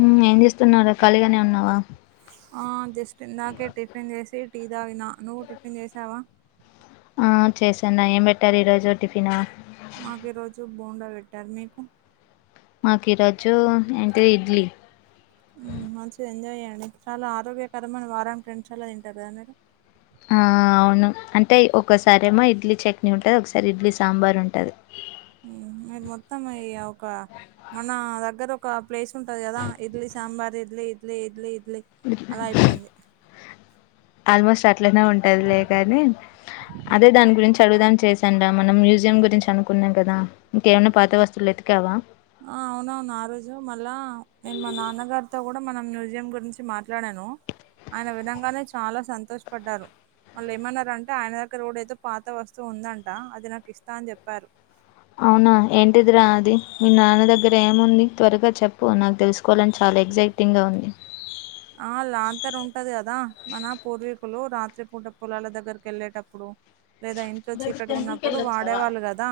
ఉ ఏం జేస్తున్నావ్ రా ఖాళీగానే ఉన్నావా ఆ జస్టిందాకే టిఫిన్ జేసి టీ తాగిన నువ్వు టిఫిన్ జేసావా ఆ చేశాన్న ఏం బెట్టారు ఈ రోజు టిఫిన మాకు ఈ రోజు బోండా వెట్టారు మీకు మాకీరోజు ఏంటి ఇడ్లీ ఉ మంచిదె ఎంజాయ్ జేయ్యండి చాలా ఆరోగ్యకరమైన వారానికి రెండు సార్ల దింటారు గదా మీరు ఆ అవును అంటే ఒక్కసారేమో ఇడ్లీ చట్నీ ఉంటద్ ఒకసారి ఇడ్లీ సాంబార్ ఉంటది మ్మ్, మీరు మొత్తం ఈ ఒక మన దగ్గర ఒక ప్లేస్ ఉంటది కదా ఇడ్లీ సాంబార్ ఇడ్లీ ఇడ్లీ ఇడ్లీ ఇడ్లీ అలా అయిపెయింది ఆల్మోస్ట్ అట్లనే ఉంటదిలే కానీ అదే దాని గురించి అడుగుదాం చేసాన్ రా మనం మ్యూజియం గురించి అనుకున్నాం కదా ఇంకేమైనా పాత వస్తువులై క్యావా ఆ అవునవును ఆ రోజు మళ్ళా నేను మా నాన్నగారితో గూడా మన మ్యూజియం గురించి మాట్లాడ్యాన్ ను ఆయన విధంగానే చాలా సంతోష్ పడ్డారు వళ్ళు ఏమన్నారంటే ఆయన దగ్గర గుడ ఏతో పాత వస్తువు ఉందంట అది నాకి ఇస్తా అన్ జెప్యారు అవునా ఏంటిది రా అది మీ నాన్న దగ్గర ఏముంది త్వరగా చెప్పు నాకు తెసుకోలని చా లెగ్జైటింగ్గా ఉంది ఆ లాంతరుంటది గదా మన పూర్వీకులు రాత్రి పూట పొలాల దగ్గరికెళ్ళేటప్పుడు లేదా ఇంట్లో చీకటిగున్నప్పుడు వాడేవాళ్ళు గదా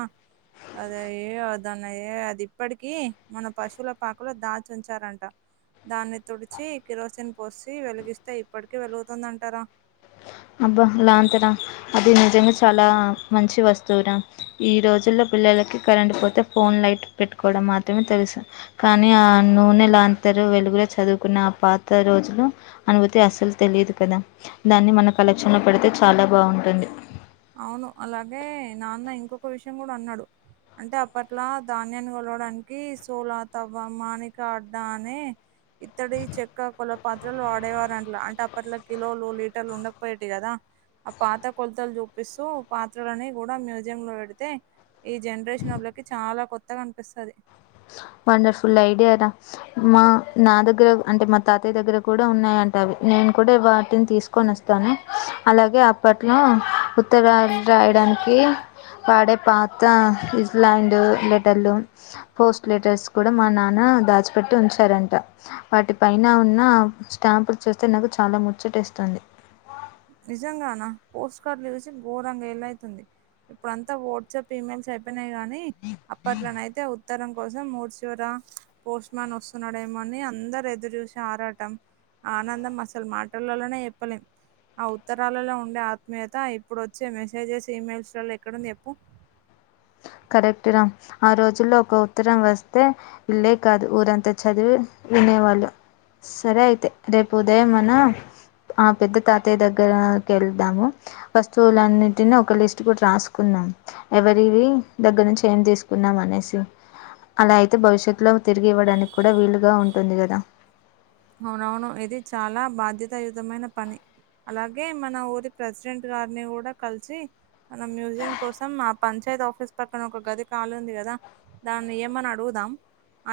అదయ్యే దానాయే అది ఇప్పడికి మన పశుల పాకలో దాచుంచారంట దాన్ని తుడిచి కిరోసిన్ పోసి వెలిగిస్తే ఇప్పటికి వెలుగుతుందంట రా అబ్బా లాంతరా అది నిజంగా చాలా మంచి వస్తువు రా ఈ రోజుల్లో పిల్లలకి కరెంటు పోతే ఫోన్ లైట్ పెట్టుకోడం మాత్రమే తెలుసు కానీ ఆ నూనెలాంత రు వెలుగులో చదువుకున్న ఆ పాత రోజులు అనుభూతి అసలు తెలీదు కదా దాన్ని మనక్ కలెక్షండ్లో పెడితే చాలా బావుంటుంది అవును అలాగే నాన్న ఇంకొక విషయం గూడా అన్నాడు అంటే అప్పట్లా ధాన్యాన్ని కొలవడానికి సోల తవ్వ మానిక అడ్డా అనీ ఇత్తడి చెక్క కొల పాత్రలు వాడేవారు అంట్ల అంటే అప్పట్లో కిలోలు లీటర్లు ఉండకపోయేటివి గదా ఆ పాత కొల్తల్ జు పిస్తు పాత్రలని గూడా మ్యూజియం లో బెడితే ఈ జండ్రేషనోళ్ళకి చాలా కొ కొత్తగ అనిపిస్తది వండర్ఫుల్ ఐడియా రా మా నా దగ్గర అంటె మా తాతయ్య దగ్గర కూడా ఉన్నాయం నేను కూడా వాటిని తీసుకొని వస్తాను అలాగే అప్పట్లో ఉత్తరాల్ రాయడానికి వాడే పాత ఇజ్ల్యాండ్ లెటర్లు పోస్ట్ లెటర్స్ కూడ మా నాన్న దాచిపెట్టి ఉంచారంట వాటి పైన ఉన్న స్టాం పులు చేస్తే నాకు చాలా ముచ్చటేస్తుంది నిజంగానా పోస్ట్ కార్డులు చూసి ఘోరంగా ఏల్లయితుంది ఇప్పుడంతా వాట్సాప్ పేమెంట్స్ అయిపోయినాయి గానీ అప్పట్లనయితే ఉ ఉత్తరం కోసం ఊరి చివర పోస్ట్ మన్ వస్తున్నాడేమోఅని అందరు ఎదురు చూసే ఆరాటం ఆనందం అసలు మాటలల్లనే చెప్పలేం ఆ ఉత్తరాలలో ఉండే ఆత్మీయత ఇప్పుడు వచ్చే మెసేజెస్ ఇమెయిల్స్లలో ఎక్కడుంది చెప్పు పెట్టినం ఆ రోజుల్లో ఒక ఉత్తరం వస్తే ఇల్లే కాదు ఊరంత చదివి వినే వాళ్ళు సరే అయితే రేపు ఉదయం మనా ఆ పెద్ద తాతయ్య దగ్గరకెల్తాము వస్తువులన్నిటిని ఒక లిస్ట్ కూడా రాసుకున్నా ఎవరివి దగ్గర నుంచి ఏం తీసుకున్నాం అనేసి అలా అయితే భవిష్యత్తులో తిరిగి ఇవ్వడానికి కూడా వీలుగా ఉంటుంది కదా అవునవును ఇది చాలా బాధ్యతాయుతమైన పని అలాగే మన ఊరి ప్రెసిడెంట్ గారిని కూడా కలిసి మన మ్యూజియం కోసం ఆ పంచాయత్ ఆఫీస్ పక్కన ఒక గది కాలి ఉంది కదా దాన్ని ఇయ్యమని అడుగుదాం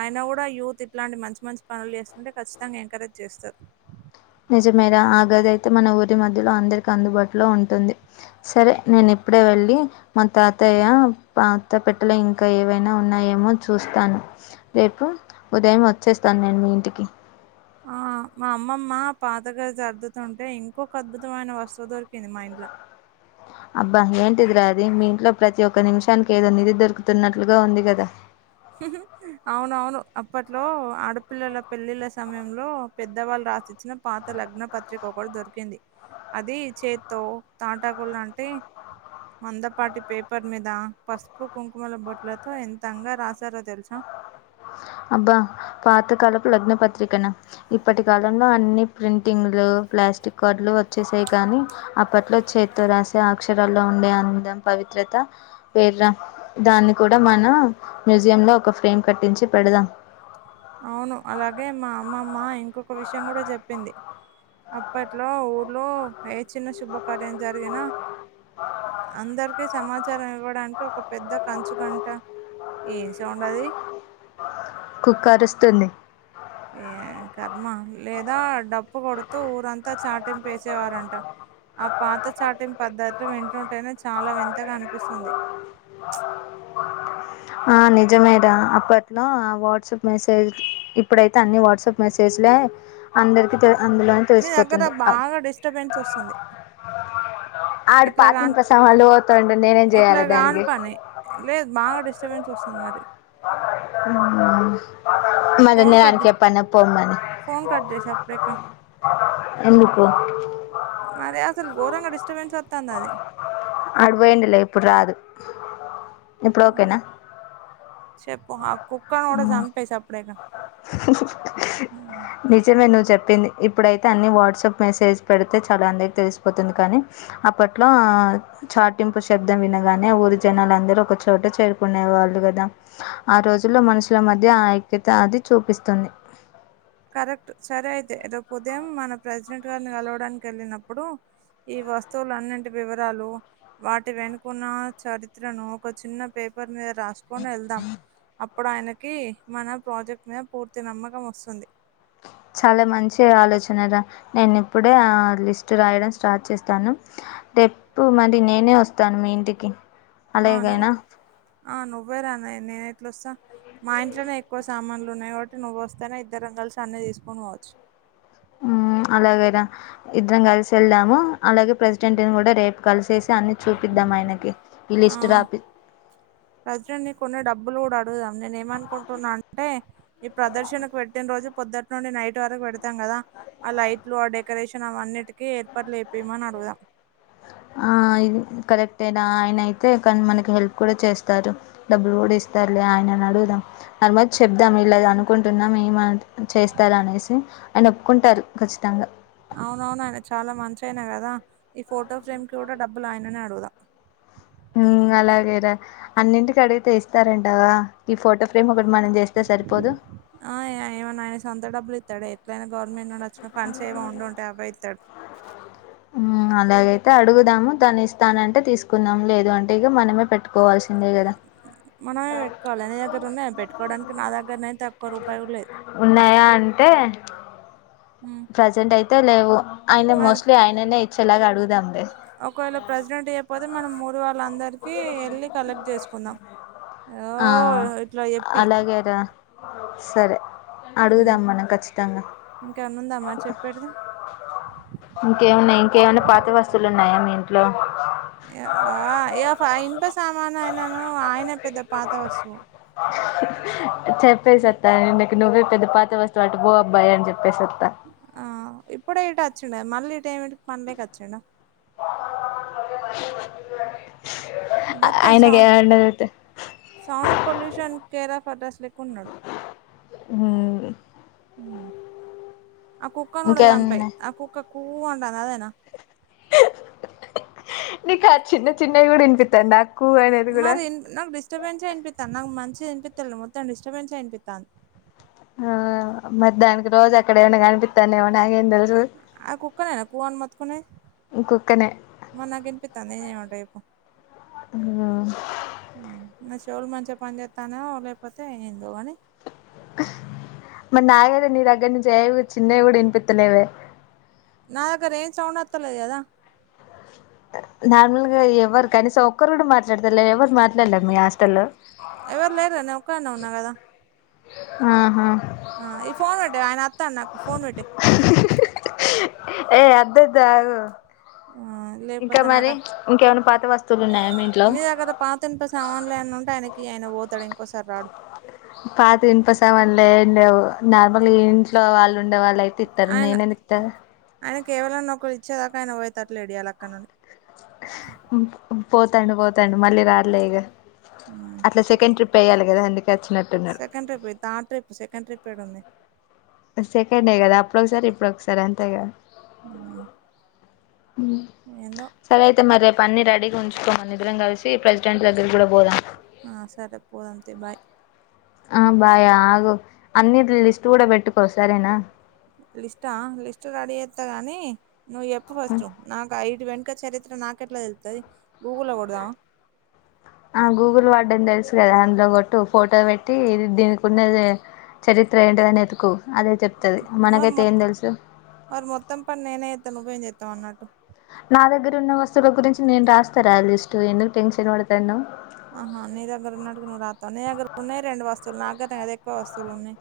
అయిన కూడా యూత్ ఇట్లాంటి మంచి మంచి పనులు చేస్తుంటే ఖచ్చిత జంగా ఎంకరేజ్ చేస్తారు. నిజమేర ఆగది అయితే మన ఊరి మధ్యలో అందరికి అందుబాటులో ఉంటుంది సరే నేను ఇ ప్పుడే వెళ్ళి మ తాతయ్య పాత పెట్టలో ఇంకా ఏవైనా ఉన్నాయేమో చూస్తాను రేపు ఉదయం వచ్చేస్తాను నేను ఇంటికి ఆ! మా అమ్మమ్మ పాతగది సర్దుతుంటే ఇంకొక అద్భుతమైన వస్తువు దొరికింది మా ఇంట్ల అబ్బా ఏంటిది రా అది మీ ఇంట్లో ప్రతి ఒక్క నిమిషానికి ఏదో నిధి దొరుకుతున్నట్లుగా ఉంది కదా అవునవును అప్పట్లో ఆడపిల్లల పెళ్లిళ్ళ సమయంలో పెద్దవాళ్ళు రాసిచ్చిన పాత లగ్న పత్రిక కూడా దొరికింది అది చేతో తాటాకులాంటి మందపాటి పేపర్ మీద పసుపు కుంకుమల బొట్లతో ఎంతంగా రాసి సారో తెలుసా అబ్బా పాతకాలపు లగ్న పత్రికనా ఇప్పటి కాలంలో అన్ని ప్రింటింగ్లూ, ప్ల స్టిక్ కాడ్లు వచ్చేసాయి కానీ అప్పట్లో చేత్తో రాసే అక్షరాల్లో ఉండే అందం పవిత్ర త పేర్ల దాన్ని కూడా మనం మ్యూజియం లో ఒక ఫ్రేమ్ కట్టించి పెడుదాం అవును అలాగే మా అమ్మమ్మ ఇంకొక విషయం కూడా చెప్పింది అప్పట్లో ఊర్లో ఏ చిన్న శుభకార్యం జరిగినా అందరికీ సమాచారం ఇవ్వడానికి ఒక పెద్ద కంచుగంట ఏం సౌండది కుక్కరుస్తుంది ఏ కర్మ లేదా డప్పు కొడుతూ ఊరంతా చాటింపేసేవారంట ఆ పాత చాటిం పద్ధతులు వింటుంటేనే చాలా వింతగా అనిపిస్తుంది ఆ నిజమే రా అప్పట్లో ఆ వాట్సాప్ మెసేజ్ ఇప్పుడైతే అన్ని వాట్సాప్ మెసేజ్ లే అందరికి తె అందులోనే నీ దగ్గర తెలిసిపోతుంది ఆ బాగా డిస్టర్బెన్స్ వస్తుంది ఆడు ఇట్లా పాత కాని ఇనుప సామాన్లు పోతుండె నేనేం ఇట్లా చేయాలి కాని దానికి పని లేదు బాగా డిస్టర్బెన్స్ వస్తుంది మరి హ్మ్ ఫోన్ కట్ ఫోన్ కట్ చేసా అప్పుడే ఇక ఎందుకు మరే అసలు ఘోరం గా డిస్ట్ ఆడు పోయిండిలే ఇప్పుడు రాదు ఇప్పుడు ఓకేనా చెప్పు ఆ కుక్కను కూడా చంపేసా అప్పుడిక నిజమె ను చెప్ ప్పింది ఇప్పుడైతే అన్ని వాట్సాప్ మెసేజ్ పెడితే చాలు అందరికీ తెలిసిపోతుంది కానీ అప్పట్లో చాటింపు శబ్దం వినగానే ఊరి జనాలు అందరూ ఒక చోట చేరుకునే వాళ్ళు కదా ఆ రోజుల్లో మనుషుల మధ్య ఆ ఐక్యత అది చూపిస్తుంది కరెక్ట్ సరే అయితే రేపు ఉదయం మన ప్రెసిడెంట్ గారిని కలవడానికి వెళ్ళినప్పుడు ఈ వస్తువులు అన్నింటి వివరాలు వాటి వెనుకన్న చరిత్రను ఒక చిన్న పే పర్ మీద రాసుకొని వెళ్దాం అప్పుడు ఆయనకి మన ప్రాజెక్ట్ మీద పూర్తి నమ్మకం వస్తుంది చాలా మంచి ఆలోచన రా నేను ఇప్పుడే ఆ లిస్ట్ రాయడం స్టార్ట్ చేస్తాను రేప్పు మరి నేనే వస్తాను మీ ఇంటికి అవును అలాగేనా ఆ నువ్వేరా న్నా నేను ఎట్లొస్తా మా ఇంట్లోనే ఎక్కువ సామాన్లు ఉన్నాయి కాబట్టి నువ్వు వస్తేనే ఇద్దరం కలిసి అన్నీ తీసుకని పోవచ్చు హ్మ్ అలాగేరా ఇద్దరం కలిసి వెళ్దాము అలాగే ప్రెసిడెంట్ని కూడా రేపు కలిసేసి అన్ని చూపిద్ ద్దా మాయనకి ఆ ప్రెసిడెంట్ ని కొన్ని డబ్బులు కూడా అడు గుదాం నేను ఏమనుకుంటున్నా అంటే ఈ ప్రదర్శనకు పెట్టిన రోజు పొద్దుట్ నుండి నైట్ వరకు పెడతాం కదా కదా ఆ లైట్లు ఆ డెకొరేషన్ అవన్నిటికీ ఏర్పాట్లు ఏపీయమని అడుగుదాం ఆ ఇది కరెక్ట్నా ఆయన అయితే కానీ మనకి హెల్ప్ కూడా చేస్తారు డబ్బులు కూడా ఇస్త స్తారులే ఆయనని అడుగుదాం దానిమీద చెప్దాం ఇలాగ అనుకుంటున్నాం ఏమ చేస్తారు అనేసి ఆయన ఒప్పుకుంటారు ఖచ్చితంగా అవునవునాయన చాలా మంచి ఆయన కదా ఈ ఫోటో ఫ్రేమ్ కి కూడా డబ్బులు ఆయననే అడుగుదాం హ్మ్ అలాగేరా అన్నింటికి అడిగితే ఇస్తారంటావా ఈ ఫోటో ఫ్రేమ్ ఒకటి మనం చేస్తే సరిపోదు ఆ ఏయ్ ఏమన్నా ఆయన సొంత డబ్బులు ఇత్ ఇస్తడు ఎట్లైనా గవర్నమెంట్ నుండొచ్చినా ఫండ్స్ ఏవో ఉండుంటాయి అవే ఇత్తాడు హ్మ్ అలాగైతే అడుగుదాము తాను ఇస్తానంటే తీసుకుందాం లేదు అంటే ఇక మనమే పెట్టుకోవాల్సిందే కదా మనమే పెట్టుకోవాలి నీ దగ్గర ఉన్నాయ పెట్టుకోవడానికి నా దగ్గరయితే ఉన్నాయా అంటే ఉమ్, ప్రజెంట్ అయితే లేవు ఆయన మరి మోస్ట్లీ ఆయననే ఇచ్చేలాగ అడుగు ఒకవేళ ప్రెసిడెంట్ ఈయకపోతే మనం ఊరి వాళ్ళ వాళ్ళందరికి వెళ్ళి కలెక్ట్ చేసుకుందాం ఓ ఆ ఇట్లా చెప్పి అలాగే రా సరే అడుగుదాం మనం ఖచ్చితంగా ఇంకేమన్నా ఉందా మరి చెప్పేటిది ఇంకేమున్నయ్ ఇంకేమన్నా పాత వస్తువులు ఉన్నాయా మీ ఇంట్లో ఇగ ఇనుప [unintelligible] సామాను ఆ ఆయనను ఆయనే పెద్ద పాత వస్తువు చెప్పేసి వస్తా నీకు నువ్వే పెద్ద పాత వస్తువు అటు పో అబ్బాయి అని చెప్పేస్తా ఆ ఇప్పుడే ఇటు అచ్చిండే మళ్ళీ ఇటు ఏమిటికి పనిలేక వచ్చిండా పాత సామాన్ బండి మళ్ళీ వచ్చిందండి మొత్తం సౌండ్ ఆయనకేదన్న అడితే సౌండ్ పొల్యూషన్ కేరాఫ్ అడ్రస్ లేక్కున్నాడు హ్మ్ ఉమ్ ఆ కుక్కను కూడ సంపేయ్ ఇంకేమన్నాయి ఆ కుక్క కూ అంటంది అదేనా నీకా చిన్న చిన్నవి గూడా వినిపిత్తుందా మరి నాకు డిస్టర్బెన్సే ఇనిపిత్తాంది నాకు మంచి ఇనిపిత్తలే మొత్తం డిస్టబెన్సే ఇనిపిత్తంది ఆ మరి దానికి రోజ్ అక్కడే ఏమన్న కనిపిత్తనయో నాకేం దెల్ ఆ కుక్కనేనా కూ అని మొత్తుకునేది కుక్కనే మరి నాకినిపిత్తంది ఏం చేయమంటావ్ చెప్పు హ్మ్ ఉమ్ చెవులు మంచిగా పని జెత్తన్నయో లేపోతే ఎందో గాని మరి నాకు గూడా నీ దగ్గర నుంచి ఏవి చిన్నవి కూడా వినిపిత్తలేవే నా దగ్గర ఏం సౌండ్ వత్తలేదు గదా నార్మల్గా ఎవరు కనీసం ఒక్కరు కూడా మాట్లాడతలే ఎవరు మాట్లాడలే మీ హస్టల్లో ఎవరు లేరు నే ఒక్కదాన్నే ఉన్నా గదా ఆహా ఆ ఈ ఫోన్ పెట్టేయ్ ఆయన వత్తా నాకు ఫోన్ పెట్టేయ్ ఏయ్ అద్దద్దు అగు లేకపోతేనట ఉన్నాయా మీ ఇంట్లో నీదగ్గర పాత ఇనుప సామాన్లు ఏమన్నా ఉంటే ఆయనకిీ బోతడు ఇంకోసారి రాడు పాత ఇన్పసామాన్లు ఏం లెేవు నార్మల్గా ఇంట్లో వా ళ్ళుండే వాళ్ళయితే ఇత్తర్ నేనందుకిత్త ఆయన కేవలన్నా ఒక్కలు ఇచ్చేదాకా ఆయన పోయేతట్ లెడ్ ఇయాల అక్కడ నుండి పోతాండు పోతాండు మళ్ళీ రాడ్ లే ఇగా అట్లా సెకండ్ ట్రిప్ ఏయ్యాలి కదా అందు సెకండ్ ట్రిప్ యి థర్డ్ ట్రిప్ సెకండ్ ట్రిప్ ఎడుంది సెకండ్ డే గదా అప్పుడు ఒకసారి ఇప్పుడు ఒకసారి అంతేగా ఉమ్ ఉమ్ సరైతే మరి రేప్ పన్ని రెడీగా ఉంచుకో మనిద్రం గలిసి ప్రెసిడెంట్ దగ్గర గూడ పోదాం ఆ సరే పోదాంతీ బాయ్ ఆ బాయా ఆగు అన్ని లిస్ట్ గూడ పెట్టుకో సరేనా లిస్టా లిస్ట్ రెడీ చేత్తా గాని నువ్వు చెప్పు ఫస్ట్ నాకు అయిదు గం గా చరిత్ర నాకెట్ల దెలుత్తది గూగుల్లో గొడదామా ఆ గూగుల్ వాడ్డం దెలుసు గదా అందులో గొట్టు ఫోటో పెట్టి దీనికున్నది చరిత్ర ఏంటిదని ఎతుకు అదే చెప్తది మరి మొ మనకైతే ఏం తెలుసు మరి మొత్తం పని నేనేచేత్తే మరి నువ్వేం చేత్తవ్ అన్నట్టు చెరాయ్ లిస్ట్ ఎందుకు టెన్షన్ పడతన్నావ్ ఆహా నీ దగ్గర ఉన్నట్టుగా ను రాత్త నే నీ దగ్గర ఉన్నాయి రెండు వస్తువులు నాగ్గర్నె కదా అది ఎక్కువ వస్తువులు ఉన్నాయి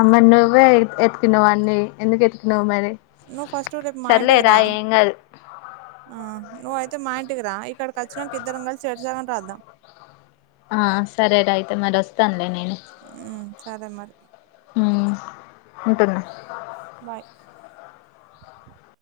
అమ్మి నువ్వే ఎత్కినవ్ వాడ్ని ఎందుకు ఎత్కినవు మరి నువ్వు ఫస్ట్ రేపు మా సర్లే రా ఇంటికిరా ఏం కాదు ఆ నువ్ అయితే మా ఇంటికిరా ఇక్కడ అచ్చినక ఇద్దరం కలిశి చెరి సగం రాద్దాం ఆ సరే రా అయితే మరి వస్తానులే నెన్ మ్మ్ సరే మరి ఉంటున్న బాయ్